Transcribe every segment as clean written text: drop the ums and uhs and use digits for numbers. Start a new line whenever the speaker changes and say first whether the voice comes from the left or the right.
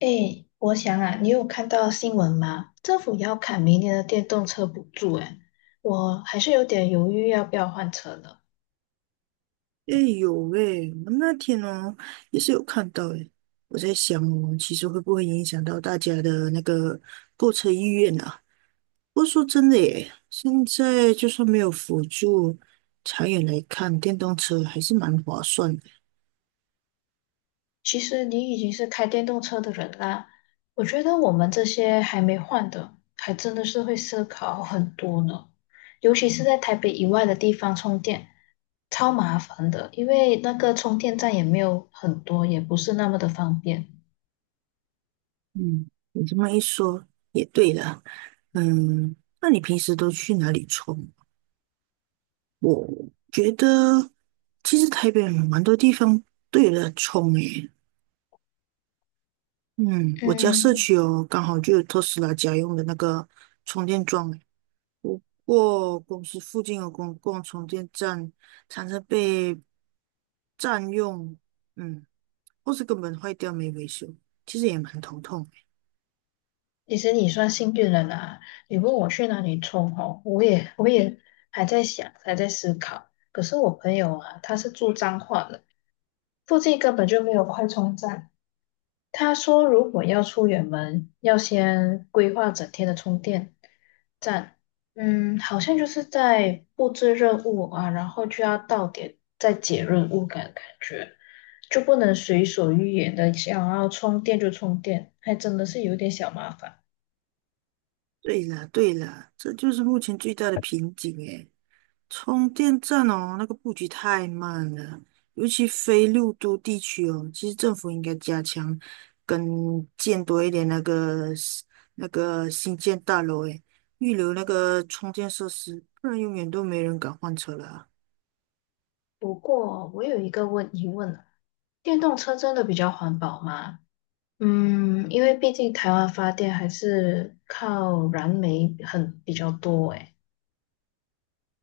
left: 哎，我想啊，你有看到新闻吗？政府要砍明年的电动车补助，哎，我还是有点犹豫要不要换车呢。
right: 哎有喂，我那天哦也是有看到诶，我在想哦，其实会不会影响到大家的那个购车意愿啊？不过说真的耶，现在就算没有辅助，长远来看，电动车还是蛮划算的。
left: 其实你已经是开电动车的人啦，我觉得我们这些还没换的，还真的是会思考很多呢。尤其是在台北以外的地方充电，超麻烦的，因为那个充电站也没有很多，也不是那么的方便。
right: 嗯，你这么一说也对啦。嗯，那你平时都去哪里充？我觉得其实台北蛮多地方都有的充诶，嗯，我家社
left: 嗯，
right: 区哦，刚好就有特斯拉家用的那个充电桩诶不过公司附近有公共充电站，常常被占用，嗯，或是根本坏掉没维修，其实也蛮头痛
left: 其实你算幸运了啦！你问我去哪里充哦，我也还在想，还在思考。可是我朋友啊，他是住彰化的，附近根本就没有快充站。他说，如果要出远门，要先规划整天的充电站。嗯，好像就是在布置任务啊，然后就要到点再解任务感觉，就不能随所欲言的想要充电就充电，还真的是有点小麻烦。
right: 对啦，对啦，这就是目前最大的瓶颈诶。充电站哦，那个布局太慢了，尤其非六都地区哦，其实政府应该加强跟建多一点那个新建大楼，诶，预留那个充电设施，不然永远都没人敢换车了啊。
left: 不过我有一个疑问啊，电动车真的比较环保吗？嗯，因为毕竟台湾发电还是靠燃煤很比较多诶。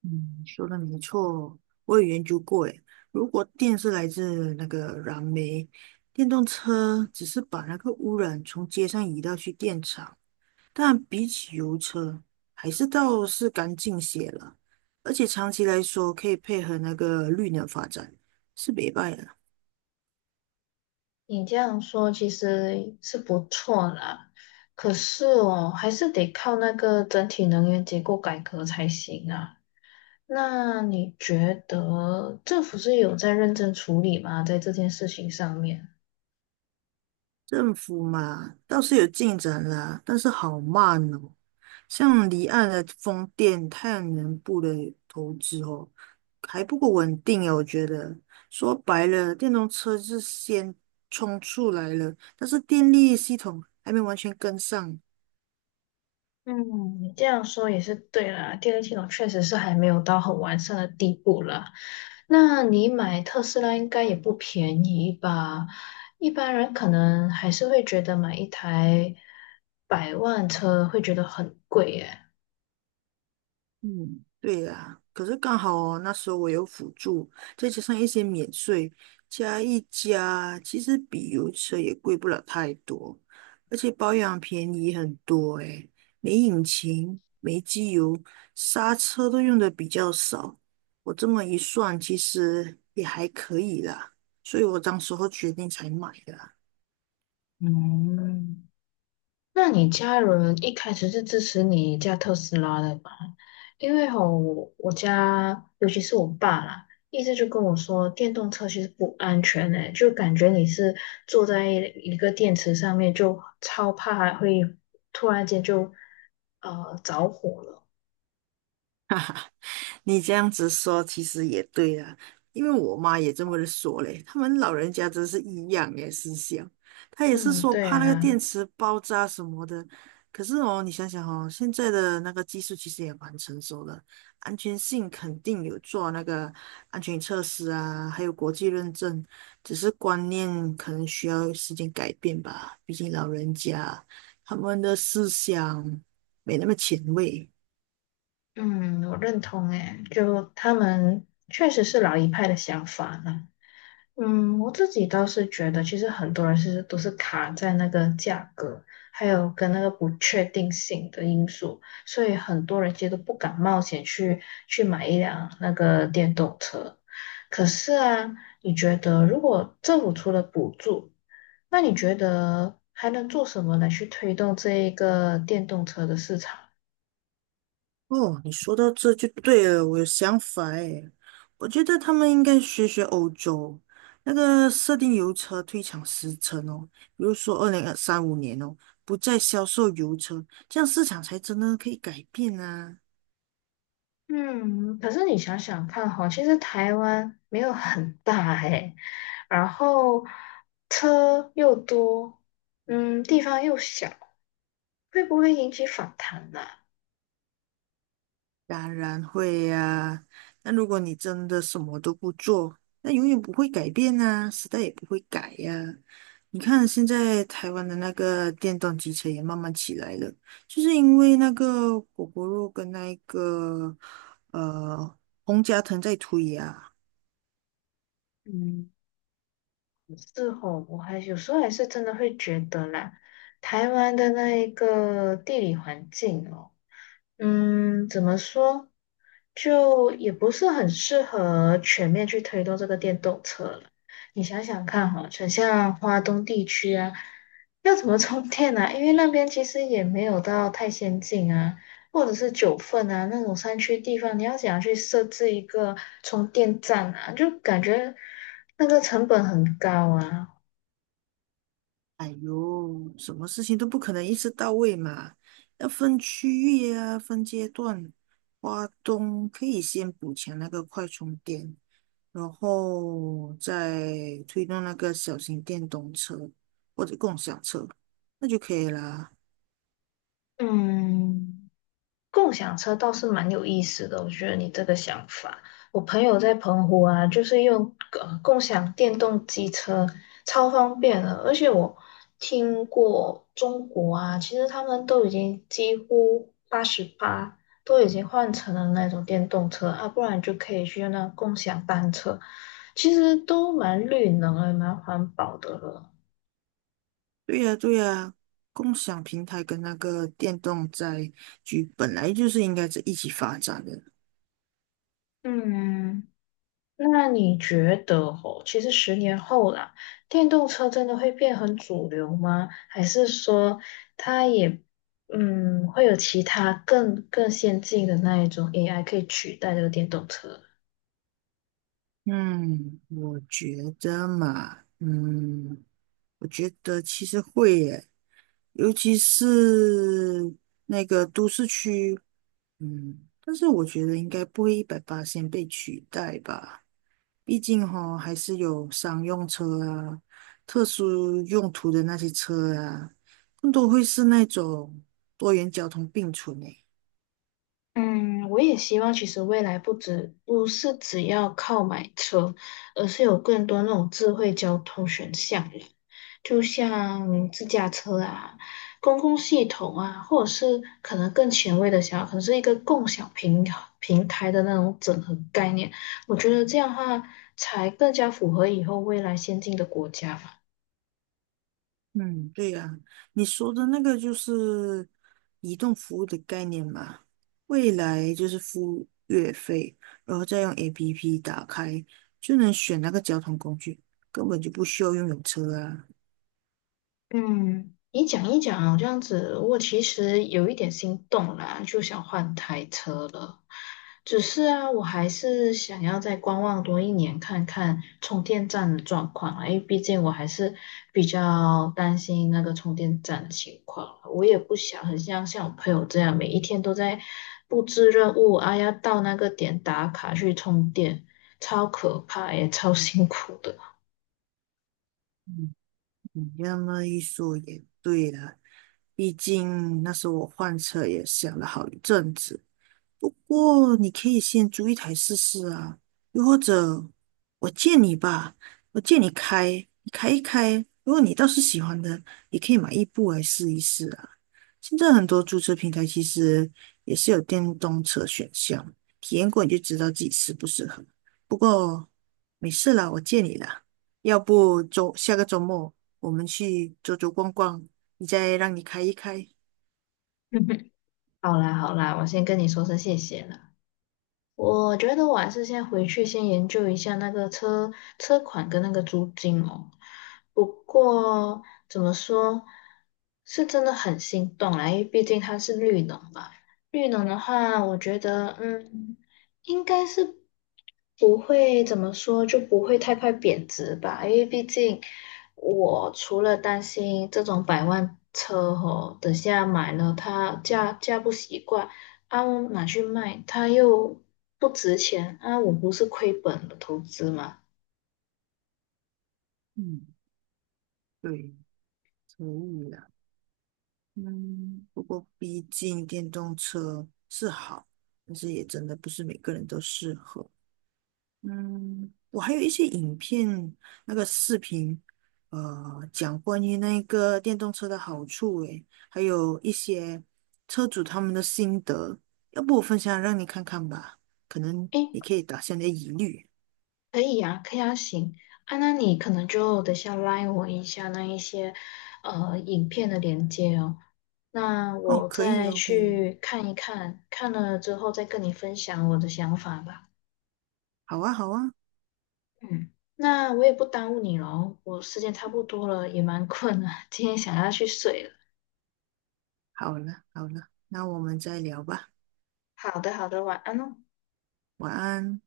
right: 嗯，说的没错，我有研究过，诶，如果电是来自那个燃煤，电动车只是把那个污染从街上移到去电厂。但比起油车，还是倒是干净些了，而且长期来说可以配合那个绿能发展，是没败了。
left: 你这样说其实是不错啦，可是哦，还是得靠那个整体能源结构改革才行啊。那你觉得政府是有在认真处理吗？在这件事情上面？
right: 政府嘛，倒是有进展啦，但是好慢哦。像离岸的风电、太阳能部的投资哦，还不够稳定啊，我觉得。说白了，电动车是先冲出来了，但是电力系统还没完全跟上，
left: 嗯，你这样说也是对啦，电力系统确实是还没有到很完善的地步啦。那你买特斯拉应该也不便宜吧？一般人可能还是会觉得买一台百万车会觉得很贵耶。
right: 嗯，对呀，可是刚好哦，那时候我有辅助，再加上一些免税，加一加，其实比油车也贵不了太多，而且保养便宜很多诶，没引擎，没机油，刹车都用的比较少，我这么一算，其实也还可以啦，所以我当时候决定才买的。
left: 嗯。那你家人一开始是支持你驾特斯拉的吧？因为吼，我我家尤其是我爸啦，一直就跟我说电动车其实不安全诶、就感觉你是坐在一个电池上面，就超怕还会突然间就着火了。
right: 你这样子说其实也对啊，因为我妈也这么说嘞，他们老人家真是一样诶思想，她也是
left: 嗯，
right: 说
left: 对
right: 怕那个
left: 啊，
right: 电池爆炸什么的。可是哦，你想想哦，现在的那个技术其实也蛮成熟的，安全性肯定有做那个安全测试啊，还有国际认证，只是观念可能需要时间改变吧，毕竟老人家他们的思想没那么前卫。
left: 嗯，我认同诶、就他们确实是老一派的想法啦。嗯，我自己倒是觉得，其实很多人都是卡在那个价格，还有跟那个不确定性的因素，所以很多人其实都不敢冒险去买一辆那个电动车。可是啊，你觉得如果政府出了补助，那你觉得还能做什么来去推动这一个电动车的市场？
right: 哦，你说到这就对了，我有想法诶，我觉得他们应该学学欧洲那个设定油车退场时程哦，比如说二零二三五年哦，不再销售油车，这样市场才真的可以改变啊。
left: 嗯，可是你想想看哈，其实台湾没有很大诶，然后车又多，嗯，地方又小，会不会引起反弹呢、
right: 当然会呀、那如果你真的什么都不做，那永远不会改变啊，时代也不会改呀、你看现在台湾的那个电动机车也慢慢起来了，就是因为那个果果肉跟那个呃洪家腾在推呀、
left: 嗯，是哦，我还有时候还是真的会觉得啦，台湾的那一个地理环境哦。嗯，怎么说？就也不是很适合全面去推动这个电动车了。你想想看哈，像花东地区啊，要怎么充电啊？因为那边其实也没有到太先进啊，或者是九份啊那种山区地方，你要怎样去设置一个充电站啊？就感觉那个成本很高啊。
right: 哎呦，什么事情都不可能一次到位嘛，要分区域啊，分阶段。花东可以先补强那个快充电。然后再推动那个小型电动车或者共享车，那就可以啦。
left: 嗯。共享车倒是蛮有意思的，我觉得你这个想法。我朋友在澎湖啊，就是用共享电动机车，超方便的。而且我听过中国啊，其实他们都已经几乎八十八都已经换成了那种电动车啊，不然就可以去用那共享单车，其实都蛮绿能的，蛮环保的了。
right: 对呀，对呀，共享平台跟那个电动载具本来就是应该是一起发展的。
left: 嗯。那你觉得哦，其实十年后啦，电动车真的会变很主流吗？还是说它也嗯会有其他更先进的那一种 AI 可以取代这个电动车？
right: 嗯，我觉得嘛，嗯，我觉得其实会耶，尤其是那个都市区，嗯，但是我觉得应该不会一百八先被取代吧。毕竟哈、还是有商用车啊、特殊用途的那些车啊，更多会是那种多元交通并存诶。
left: 嗯，我也希望，其实未来不是只要靠买车，而是有更多那种智慧交通选项了就像自驾车啊、公共系统啊，或者是可能更前卫的想法，可能是一个共享平台的那种整合概念。我觉得这样的话，才更加符合以后未来先进的国家吧。
right: 嗯，对呀、你说的那个就是移动服务的概念嘛，未来就是付月费，然后再用 APP 打开，就能选那个交通工具，根本就不需要拥有车啊。
left: 嗯，你讲一讲这样子，我其实有一点心动啦，就想换台车了。只是啊，我还是想要再观望多一年，看看充电站的状况啊，因为毕竟我还是比较担心那个充电站的情况。我也不想很像我朋友这样，每一天都在布置任务啊，要到那个点打卡去充电，超可怕也超辛苦的。
right: 嗯，你这么一说也对了。毕竟那时候我换车也想了好一阵子，不过你可以先租一台试试啊，又或者我借你吧，我借你开，你开一开。如果你倒是喜欢的，也可以买一部来试一试啊。现在很多租车平台其实也是有电动车选项，体验过你就知道自己适不适合。不过没事啦，我借你啦。要不周下个周末我们去走走逛逛，你再让你开一开。
left: 好啦好啦，我先跟你说声谢谢了。我觉得我还是先回去先研究一下那个车款跟那个租金哦。不过怎么说，是真的很心动啦，因为毕竟它是绿能嘛。绿能的话，我觉得嗯，应该是不会怎么说，就不会太快贬值吧。因为毕竟我除了担心这种百万车哦，等下买了它驾不习惯。啊，我拿去卖，它又不值钱啊，我不是亏本的投资吗？
right: 嗯，对，可以啦。嗯，不过毕竟电动车是好，但是也真的不是每个人都适合。嗯，我还有一些影片，那个视频，呃，讲关于那个电动车的好处，诶，还有一些车主他们的心得，要不我分享让你看看吧，可能
left: 诶，
right: 也可以打消你的疑虑。
left: 可以呀、可以啊，行啊，那你可能就等下拉我一下那一些影片的连接哦，那
right: 哦，
left: 我
right: 可以
left: 再
right: 哦，可以哦
left: 去看一看，看了之后再跟你分享我的想法吧。
right: 好啊，好啊，
left: 嗯，那我也不耽误你喽，我时间差不多了，也蛮困了，今天想要去睡了。
right: 好了，好了，那我们再聊吧，
left: 好的，好的，晚安哦。
right: 晚安。